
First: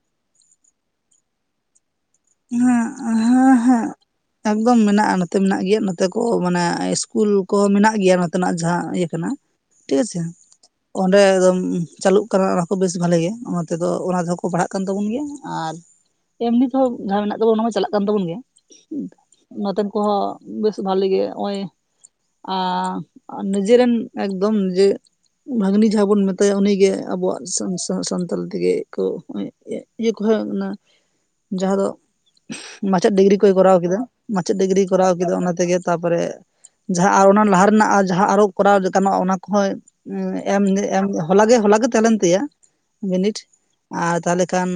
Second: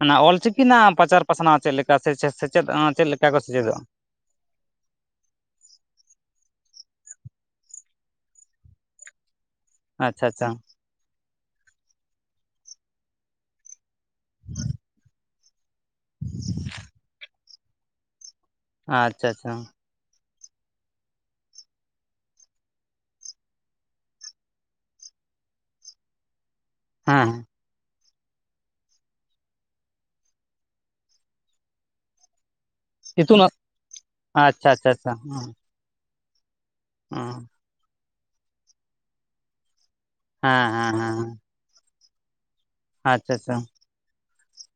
ᱚᱱᱟ ᱚᱞᱪᱤᱠᱤ ᱨᱮᱱᱟᱜ ᱯᱟᱪᱟᱨ ᱯᱟᱥᱱᱟᱣ ᱪᱮᱫ [unintelligible] ᱥᱮᱪᱮᱫ ᱪᱮᱫ ᱦᱮᱸ ᱞᱮᱠᱟ ᱠᱚ ᱦᱮᱸ ᱥᱮᱪᱮᱫᱚᱜᱼᱟ ᱦᱮᱸ ᱮᱠᱫᱚᱢ ᱢᱮᱱᱟᱜᱼᱟ ᱱᱚᱛᱮ ᱢᱮᱱᱟᱜ ᱜᱮᱭᱟ ᱱᱚᱛᱮ ᱠᱚ ᱢᱟᱱᱮ ᱤᱥᱠᱩᱞ ᱠᱚ ᱢᱮᱱᱟᱜ ᱜᱮᱭᱟ ᱱᱚᱛᱮᱱᱟᱜ ᱡᱟᱦᱟᱸ ᱤᱭᱟᱹ ᱠᱟᱱᱟ, ᱴᱷᱤᱠ ᱟᱪᱷᱮ ᱟᱪᱪᱷᱟ ᱟᱪᱪᱷᱟ ᱚᱸᱰᱮ [unintelligible] ᱪᱟᱹᱞᱩᱜ ᱠᱟᱱᱟ ᱚᱱᱟ ᱠᱚ ᱵᱮᱥ ᱵᱷᱟᱞᱮ ᱜᱮ ᱚᱱᱟ ᱛᱮᱫᱚ ᱚᱱᱟ ᱛᱮᱦᱚᱸ ᱠᱚ ᱯᱟᱲᱦᱟᱜ ᱠᱟᱱ ᱛᱟᱵᱚᱱ ᱜᱮᱭᱟ ᱟᱨ ᱮᱢᱱᱤ ᱛᱮᱦᱚᱸ ᱡᱟᱦᱟᱸ ᱢᱮᱱᱟᱜ ᱛᱟᱵᱚ ᱚᱱᱟ ᱢᱟ ᱪᱟᱞᱟᱜ ᱠᱟᱱ ᱛᱟᱵᱚᱱ ᱜᱮ ᱟᱪᱪᱷᱟ ᱟᱪᱪᱷᱟ ᱱᱚᱛᱮᱱ ᱠᱚᱦᱚᱸ ᱵᱮᱥ ᱵᱷᱟᱞᱮ ᱜᱮ ᱱᱚᱜ-ᱚᱭ ᱟ ᱱᱤᱡᱮᱨᱮᱱ ᱮᱠᱫᱚᱢ ᱡᱮ ᱵᱷᱟᱹᱜᱱᱤ ᱡᱟᱦᱟᱸ ᱵᱚᱱ [unintelligible] [unintelligible] ᱩᱱᱤᱜᱮ ᱦᱮᱸ ᱟᱵᱚᱣᱟᱜ [unintelligible] ᱥᱟᱱᱛᱟᱞ ᱛᱮᱜᱮ ᱠᱚ ᱤᱭᱟᱹ ᱠᱚ ᱦᱮᱜ ᱠᱟᱱᱟ ᱡᱟᱦᱟᱸ ᱫᱚ ᱢᱟᱪᱮᱫ ᱰᱤᱜᱽᱨᱤ ᱤᱛᱩᱱ ᱠᱚᱭ ᱠᱚᱨᱟᱣ ᱠᱮᱫᱟ, ᱢᱟᱪᱮᱫ ᱟᱪᱪᱷᱟ ᱰᱤᱜᱽᱨᱤᱭ ᱟᱪᱪᱷᱟ ᱠᱚᱨᱟᱣ ᱟᱪᱪᱷᱟ ᱠᱮᱫᱟ, ᱦᱮᱸ ᱚᱱᱟ ᱛᱮᱜᱮ ᱛᱟᱯᱚᱨᱮ ᱡᱟᱦᱟᱸ ᱟᱨ ᱦᱮᱸ ᱚᱱᱟ ᱞᱟᱦᱟ ᱨᱮᱱᱟᱜ ᱡᱟᱦᱟᱸ ᱟᱨᱚ ᱠᱚᱨᱟᱣ ᱞᱮᱠᱟᱱᱟᱜ ᱚᱱᱟ ᱠᱚᱦᱚᱭ ᱮᱢᱱᱤ ᱦᱮᱸ ᱮᱢᱱᱤ ᱦᱮᱸ ᱦᱚᱞᱟ ᱜᱮ ᱦᱚᱞᱟ ᱜᱮ ᱛᱟᱦᱮᱸ ᱞᱮᱱ ᱛᱟᱭᱟ ᱟᱪᱪᱷᱟ ᱵᱤᱱᱤᱴ ᱟᱪᱪᱷᱟ ᱟᱨ ᱛᱟᱦᱞᱮ ᱠᱷᱟᱱ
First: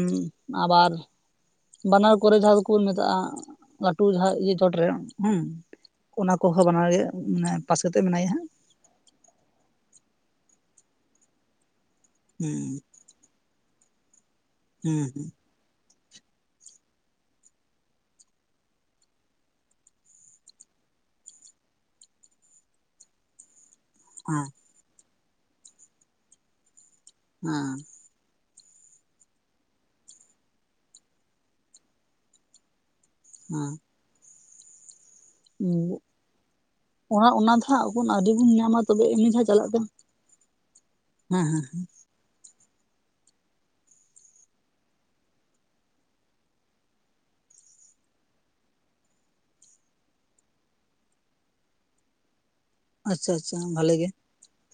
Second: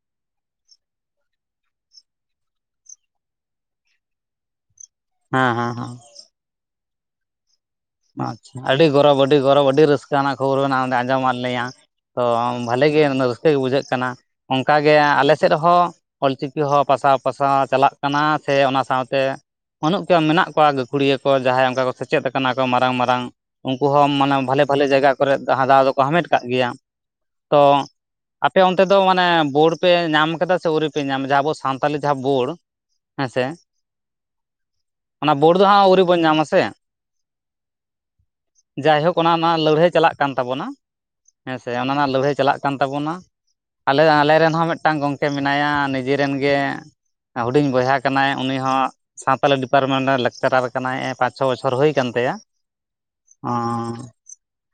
ᱟᱵᱟᱨ ᱵᱟᱱᱟᱨ ᱠᱚᱨᱮ ᱡᱟᱦᱟᱸ ᱫᱚᱠᱚ ᱢᱮᱛᱟᱜᱼᱟ ᱞᱟᱹᱴᱩ ᱡᱟᱦᱟᱸ ᱪᱚᱴ ᱨᱮ ᱦᱮᱸ ᱦᱩᱸ ᱦᱮᱸ ᱦᱮᱸ ᱚᱱᱟ ᱠᱚᱦᱚᱸ ᱵᱟᱱᱟᱨ ᱜᱮ ᱢᱟᱱᱮ ᱯᱟᱥ ᱠᱟᱛᱮᱜ ᱢᱮᱱᱟᱭᱟ ᱦᱟᱸᱜ ᱟᱪᱪᱷᱟ ᱟᱹᱰᱤ ᱜᱚᱨᱚᱵᱽ ᱟᱹᱰᱤ ᱜᱚᱨᱚᱵᱽ ᱟᱹᱰᱤ ᱨᱟᱹᱥᱠᱟᱹ ᱟᱱᱟᱜ ᱠᱷᱚᱵᱚᱨ ᱢᱮᱱᱟᱜᱼᱟ ᱟᱡᱚᱢ ᱟᱜ ᱞᱤᱧᱟ ᱛᱚ ᱦᱩᱸ ᱵᱷᱟᱞᱮ ᱜᱮ ᱱᱩᱱᱟᱹᱜ ᱨᱟᱹᱥᱠᱟᱹ ᱜᱮ ᱵᱩᱡᱷᱟᱹᱜ ᱠᱟᱱᱟ ᱚᱱᱠᱟᱜᱮ ᱦᱩᱸ ᱟᱞᱮ ᱥᱮᱫ ᱨᱮᱦᱚᱸ ᱚᱞ ᱪᱤᱠᱤ ᱦᱚᱸ ᱯᱟᱥᱟ ᱯᱟᱥᱟᱣ ᱪᱟᱞᱟᱜ ᱠᱟᱱᱟ ᱥᱮ ᱚᱱᱟ ᱥᱟᱶᱛᱮ ᱵᱟᱹᱱᱩᱜ [unintelligible] ᱢᱮᱱᱟᱜ ᱠᱚᱣᱟ ᱜᱟᱠᱷᱩᱲᱤᱭᱟᱹ ᱠᱚ ᱡᱟᱦᱟᱭ ᱚᱱᱠᱟ ᱠᱚ ᱥᱮᱪᱮᱫ ᱟᱠᱟᱱᱟ ᱢᱟᱨᱟᱝ ᱢᱟᱨᱟᱝ ᱩᱱᱠᱩ ᱦᱚᱸ ᱢᱟᱱᱮ ᱦᱮᱸ ᱵᱷᱟᱞᱮ ᱵᱷᱟᱞᱮ ᱡᱟᱭᱜᱟ ᱠᱚᱨᱮᱫ ᱫᱟᱣ ᱫᱚᱠᱚ ᱦᱟᱢᱮᱴ ᱠᱟᱜ ᱜᱮᱭᱟ ᱛᱚ ᱮᱸ ᱟᱯᱮ ᱚᱱᱛᱮ ᱫᱚ ᱢᱟᱱᱮ ᱵᱳᱲ ᱯᱮ ᱧᱟᱢ ᱠᱟᱫᱟ ᱥᱮ ᱟᱹᱣᱨᱤ ᱯᱮ ᱧᱟᱢᱫᱟ ᱡᱟᱦᱟᱸ ᱟᱵᱚ ᱥᱟᱱᱛᱟᱞᱤ ᱡᱟᱦᱟᱸ ᱵᱳᱲ ᱦᱮᱸ ᱥᱮ ᱚᱱᱟ ᱵᱳᱲ ᱫᱚ ᱦᱟᱜ ᱟᱣᱨᱤ ᱵᱚᱱ ᱧᱟᱢ ᱟᱥᱮ ᱚᱱᱟ ᱚᱱᱟ ᱫᱚ ᱦᱟᱸᱜ ᱮᱠᱷᱚᱱ ᱟᱹᱣᱨᱤ ᱵᱚᱱ ᱧᱟᱢᱟ ᱡᱟᱭ ᱛᱚᱵᱮ ᱦᱳᱠ ᱮᱢᱱᱤ ᱚᱱᱟ ᱡᱟᱦᱟᱸ ᱨᱮᱱᱟᱜ ᱠᱟᱱᱟ ᱞᱟᱹᱲᱦᱟᱹᱭ ᱪᱟᱞᱟᱜ ᱠᱟᱱ ᱛᱟᱵᱚᱱᱟ ᱦᱮᱸ ᱦᱮᱸ ᱦᱮᱸᱥᱮ ᱚᱱᱟ ᱨᱮᱱᱟᱜ ᱞᱟᱹᱲᱦᱟᱹᱭ ᱪᱟ- ᱪᱟᱞᱟᱜ ᱠᱟᱱ ᱛᱟᱵᱚᱱᱟ ᱟᱞᱮ ᱟᱞᱮ ᱨᱮᱱ ᱦᱚᱸ ᱢᱤᱫᱴᱟᱝ ᱜᱚᱢᱠᱮ ᱢᱮᱱᱟᱭᱟ ᱱᱤᱡᱮ ᱨᱮᱱ ᱜᱮ ᱦᱩᱰᱤᱧ ᱵᱚᱭᱦᱟ ᱠᱟᱱᱟᱭ ᱩᱱᱤ ᱦᱚᱸ ᱥᱟᱶᱛᱟᱞᱤ ᱰᱤᱯᱟᱨᱴᱢᱮᱱᱴ ᱨᱮᱱ ᱞᱮᱠᱪᱟᱨᱟᱨ ᱠᱟᱱᱟᱭ [unintelligible] ᱯᱟᱸᱪᱼᱪᱷᱚ ᱵᱚᱪᱷᱚᱨ ᱦᱳᱭ ᱠᱟᱱ ᱛᱟᱭᱟ ᱟᱪᱪᱷᱟ ᱟᱪᱪᱷᱟ ᱵᱷᱟᱞᱮ ᱜᱮ᱾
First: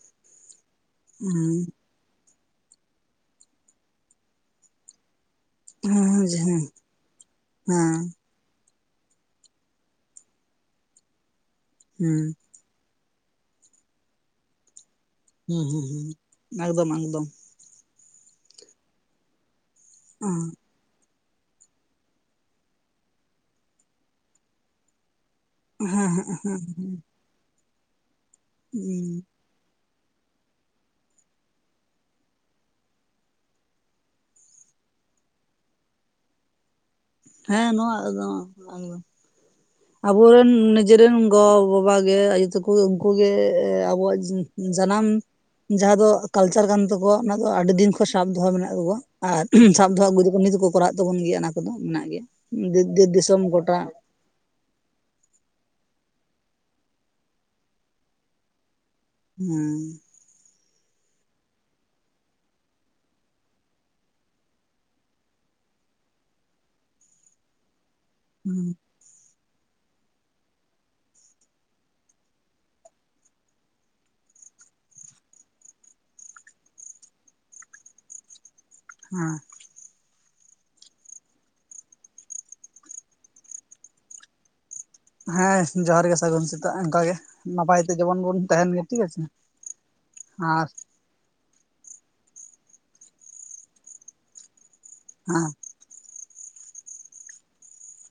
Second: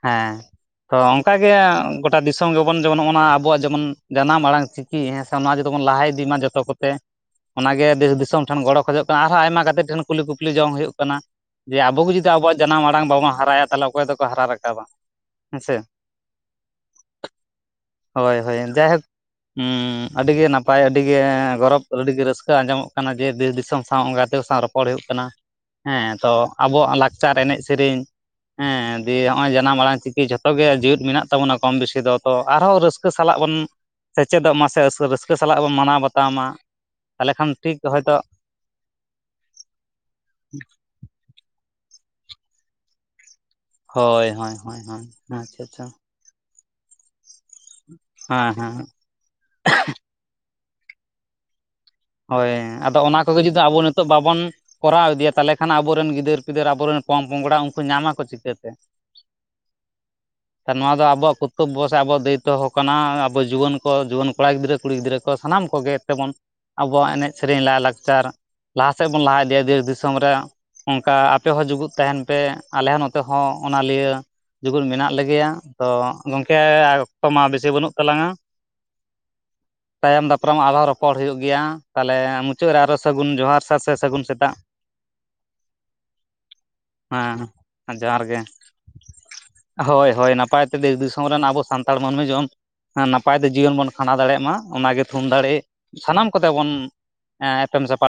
ᱦᱮᱸ ᱛᱚ ᱚᱝᱠᱟ ᱜᱮ ᱦᱮᱸ ᱜᱚᱴᱟ ᱫᱤᱥ- ᱫᱤᱥᱚᱢ ᱜᱮᱵᱚᱱ ᱡᱮᱢᱚᱱ ᱱᱚᱜ-ᱚ ᱱᱟ ᱟᱵᱚᱣᱟᱜ ᱡᱮᱢᱚᱱ ᱡᱟᱱᱟᱢ ᱟᱲᱟᱝ ᱪᱤᱠᱤ ᱦᱮᱸ ᱚᱱᱟ ᱜᱮ ᱵᱚᱱ ᱞᱟᱦᱟ ᱤᱫᱤ ᱢᱟ ᱦᱮᱸ ᱡᱚᱛᱚ ᱠᱚᱛᱮ ᱚᱱᱟ ᱜᱮ ᱦᱮᱸ ᱫᱮᱥ ᱫᱤᱥᱚᱢ ᱴᱷᱮᱱ ᱜᱚᱲᱚ ᱠᱷᱚᱡᱚᱜ ᱠᱟᱱᱟ ᱟᱨᱦᱚᱸ ᱟᱭᱢᱟ ᱜᱟᱛᱮ ᱴᱷᱮᱱ ᱠᱩᱞᱤ ᱠᱩᱯᱞᱤ ᱡᱚᱢ ᱦᱳᱭᱳᱜ ᱠᱟᱱᱟ ᱡᱮ ᱟᱵᱚ ᱜᱮ ᱡᱩᱫᱤ ᱦᱩᱸ ᱟᱵᱚᱣᱟᱜ ᱡᱟᱱᱟᱢ ᱟᱲᱟᱝ ᱵᱟᱵᱚᱱ ᱦᱟᱨᱟᱭᱟ ᱛᱟᱦᱚᱞᱮ ᱚᱠᱚᱭ ᱫᱚᱠᱚ ᱦᱟᱨᱟ ᱨᱟᱠᱟᱵᱟ᱾ ᱦᱩ ᱦᱮᱸᱥᱮ ᱦᱩ ᱦᱩ ᱮᱠᱫᱚᱢ ᱮᱠᱫᱚᱢ ᱦᱳᱭ ᱦᱳᱭ ᱡᱟᱭᱦᱳᱠ ᱩ ᱟᱹᱰᱤ ᱜᱮ ᱦᱮᱸ ᱱᱟᱯᱟᱭ ᱟᱹᱰᱤ ᱟᱹᱰᱤ ᱜᱚᱨᱚᱵᱽ, ᱟᱹᱰᱤᱜᱮ ᱨᱟᱹᱥᱠᱟᱹ ᱟᱡᱚᱢᱚᱜ ᱠᱟᱱᱟ ᱡᱮ ᱫᱮᱥ ᱫᱤᱥᱚᱢ ᱥᱟᱶ ᱜᱟᱛᱮ ᱥᱟᱶ ᱨᱚᱯᱚᱲ ᱦᱳᱭᱳᱜ ᱠᱟᱱᱟ᱾ ᱦᱮᱸ ᱛᱚ ᱟᱵᱚᱣᱟᱜ ᱞᱟᱠᱪᱟᱨ ᱮᱱᱮᱡ ᱥᱮᱨᱮᱧ ᱦᱮᱸ ᱫᱤᱭᱮ ᱦᱚᱜᱼᱚᱭ ᱡᱟᱱᱟᱢ ᱟᱲᱟᱝ ᱪᱤᱠᱤ ᱡᱷᱚᱛᱚᱜᱮ ᱡᱮᱣᱮᱫ ᱢᱮᱱᱟᱜ ᱛᱟᱵᱚᱱᱟ ᱠᱚᱢ ᱵᱮᱥᱤ ᱫᱚ ᱛᱚ ᱟᱨᱦᱚᱸ ᱨᱟᱹᱥᱠᱟᱹ ᱥᱟᱞᱟᱜ ᱵᱚᱱ ᱥᱮᱪᱮᱫᱚᱜ ᱢᱟ ᱥᱮ ᱨᱟᱹᱥᱠᱟᱹ ᱥᱟᱞᱟᱜ ᱵᱚᱱ ᱢᱟᱱᱟᱣ ᱵᱟᱛᱟᱣ ᱢᱟ᱾ ᱛᱟᱦᱚᱞᱮ ᱠᱷᱟᱱ ᱦᱮᱸ ᱴᱷᱤᱠ ᱱᱚᱣᱟ ᱦᱚᱭᱛᱳ ᱮᱠᱫᱚᱢ ᱮᱠᱫᱚᱢ᱾ ᱟᱵᱚᱨᱮᱱ ᱱᱤᱡᱮᱨᱮᱱ ᱜᱚ - ᱵᱟᱵᱟ ᱜᱮ ᱟᱭᱩ ᱛᱟᱠᱚ ᱩᱝᱠᱩ ᱜᱮ ᱥᱮ ᱟᱵᱚᱣᱟᱜ ᱦᱳᱭ ᱦᱳᱭ ᱦᱳᱭ ᱦᱳᱭ ᱡᱟᱱᱟᱢ ᱟᱪᱪᱷᱟ ᱟᱪᱪᱷᱟ ᱡᱟᱦᱟᱸ ᱫᱚ ᱠᱟᱞᱪᱟᱨ ᱠᱟᱱ ᱛᱟᱠᱚᱣᱟ ᱚᱱᱟ ᱫᱚ ᱟᱹᱰᱤ ᱫᱤᱱ ᱠᱷᱚᱱ ᱥᱟᱵ ᱫᱚᱦᱚ ᱦᱮᱸ ᱢᱮᱱᱟᱜ ᱦᱮᱸ ᱛᱟᱠᱚᱣᱟ ᱟᱨ ᱥᱟᱵ ᱫᱚᱦᱚ ᱟᱹᱜᱩ ᱮᱫᱟᱠᱚ ᱱᱤᱛ ᱫᱚᱠᱚ ᱠᱚᱨᱟᱜ ᱛᱟᱵᱚᱱ ᱜᱮᱭᱟ᱾ ᱚᱱᱟ ᱠᱚᱫᱚ ᱢᱮᱱᱟᱜ ᱜᱮᱭᱟ ᱦᱳᱭ ᱟᱫᱚ ᱫᱮᱥ ᱚᱱᱟ ᱠᱚᱜᱮ ᱫᱤᱥᱚᱢ ᱡᱩᱫᱤ ᱜᱚᱴᱟ ᱟᱵᱚ ᱱᱤᱛᱚᱜ ᱵᱟᱵᱚᱱ ᱠᱚᱨᱟᱣ ᱤᱫᱤᱭᱟ ᱛᱟᱦᱚᱞᱮ ᱠᱷᱟᱱ ᱟᱵᱚᱨᱮᱱ ᱜᱤᱫᱟᱹᱨ ᱯᱤᱫᱟᱹᱨ ᱟᱵᱚᱨᱮᱱ ᱯᱚᱝᱼ ᱯᱚᱝᱲᱟ ᱩᱱᱠᱩ ᱧᱟᱢᱟ ᱠᱚ ᱪᱤᱠᱟᱹᱛᱮ ᱦᱮᱸ ᱱᱚᱣᱟ ᱫᱚ ᱟᱵᱚᱣᱟᱜ ᱠᱚᱨᱛᱚᱵᱽᱵᱚ ᱥᱮ ᱟᱵᱚᱣᱟᱜ ᱫᱟᱹᱭᱤᱛᱛᱚ ᱠᱟᱱᱟ᱾ ᱟᱵᱚ ᱡᱩᱣᱟᱹᱱ ᱠᱚ ᱡᱩᱣᱟᱹᱱ ᱠᱚᱲᱟ ᱜᱤᱫᱽᱨᱟᱹ ᱠᱩᱲᱤ ᱜᱤᱫᱽᱨᱟᱹ ᱠᱚ ᱥᱟᱱᱟᱢ ᱠᱚ ᱟᱵᱚᱣᱟᱜ ᱮᱱᱮᱡ ᱥᱮᱨᱮᱧ ᱞᱟᱭᱼᱞᱟᱠᱪᱟᱨ ᱦᱮᱸ ᱞᱟᱦᱟ ᱥᱮᱫ ᱵᱚᱱ ᱞᱟᱦᱟ ᱤᱫ ᱫᱮᱥ ᱫᱤᱥᱚᱢ ᱨᱮ ᱚᱱᱠᱟ ᱟᱯᱮ ᱦᱚᱸ ᱡᱩᱜᱩᱫ ᱛᱟᱦᱮᱱ ᱯᱮ ᱟᱞᱮ ᱦᱚᱸ ᱱᱚᱛᱮ ᱦᱚᱸ ᱚᱱᱟ ᱞᱤᱭᱟᱹ ᱡᱩᱜᱩᱫ ᱢᱮᱱᱟᱜ ᱞᱮᱜᱮᱭᱟ ᱛᱚ ᱜᱚᱢᱠᱮ ᱚᱠᱛᱚ ᱢᱟ ᱵᱮᱥᱤ ᱵᱟᱹᱱᱩᱜ ᱛᱟᱞᱟᱝᱟ ᱦᱮᱸ ᱛᱟᱭᱚᱢ ᱫᱟᱯᱨᱟᱢ ᱟᱨᱦᱚᱸ ᱨᱚᱯᱚᱲ ᱦᱩᱭᱩᱜ ᱜᱮᱭᱟ ᱛᱟᱦᱚᱞᱮ ᱢᱩᱪᱟᱹᱫ ᱨᱮ ᱟᱨ ᱦᱚᱸ ᱥᱟᱹᱜᱩᱱ ᱡᱚᱦᱟᱨ ᱥᱟᱨ ᱥᱮ ᱥᱟᱹᱜᱩᱱ ᱥᱮᱛᱟᱜ ᱦᱮᱸ ᱡᱚᱦᱟᱨ ᱜᱮ ᱥᱟᱹᱜᱩᱱ ᱥᱮᱛᱟᱜ ᱚᱱᱠᱟᱜᱮ ᱱᱟᱯᱟᱭ ᱛᱮ ᱦᱮᱸ ᱡᱮᱢᱚᱱ ᱡᱚᱦᱟᱨ ᱵᱚᱱ ᱛᱟᱦᱮᱱ ᱜᱮ ᱴᱷᱤᱠ ᱟᱪᱷᱮ ᱦᱳᱭ ᱦᱳᱭ ᱱᱟᱯᱟᱭ ᱟᱨ ᱛᱮ ᱫᱮᱥ ᱫᱤᱥᱚᱢ ᱨᱮᱱ ᱟᱵᱚᱥ ᱥᱟᱱᱛᱟᱲ ᱢᱟᱹᱱᱢᱤ ᱡᱮᱢᱚᱱ ᱱᱟᱯᱟᱭ ᱛᱮ ᱡᱤᱭᱚᱱ ᱵᱚᱱ ᱠᱷᱟᱸᱰᱟᱣ ᱫᱟᱲᱮᱭᱟᱜ ᱢᱟ ᱚᱱᱟᱜᱮ ᱛᱷᱩᱢ ᱦᱮᱸ ᱫᱟᱲᱮ᱾ ᱥᱟᱱᱟᱢ ᱠᱚᱛᱮ ᱵᱚᱱ ᱮᱯᱮᱢ ᱥᱟᱯᱲ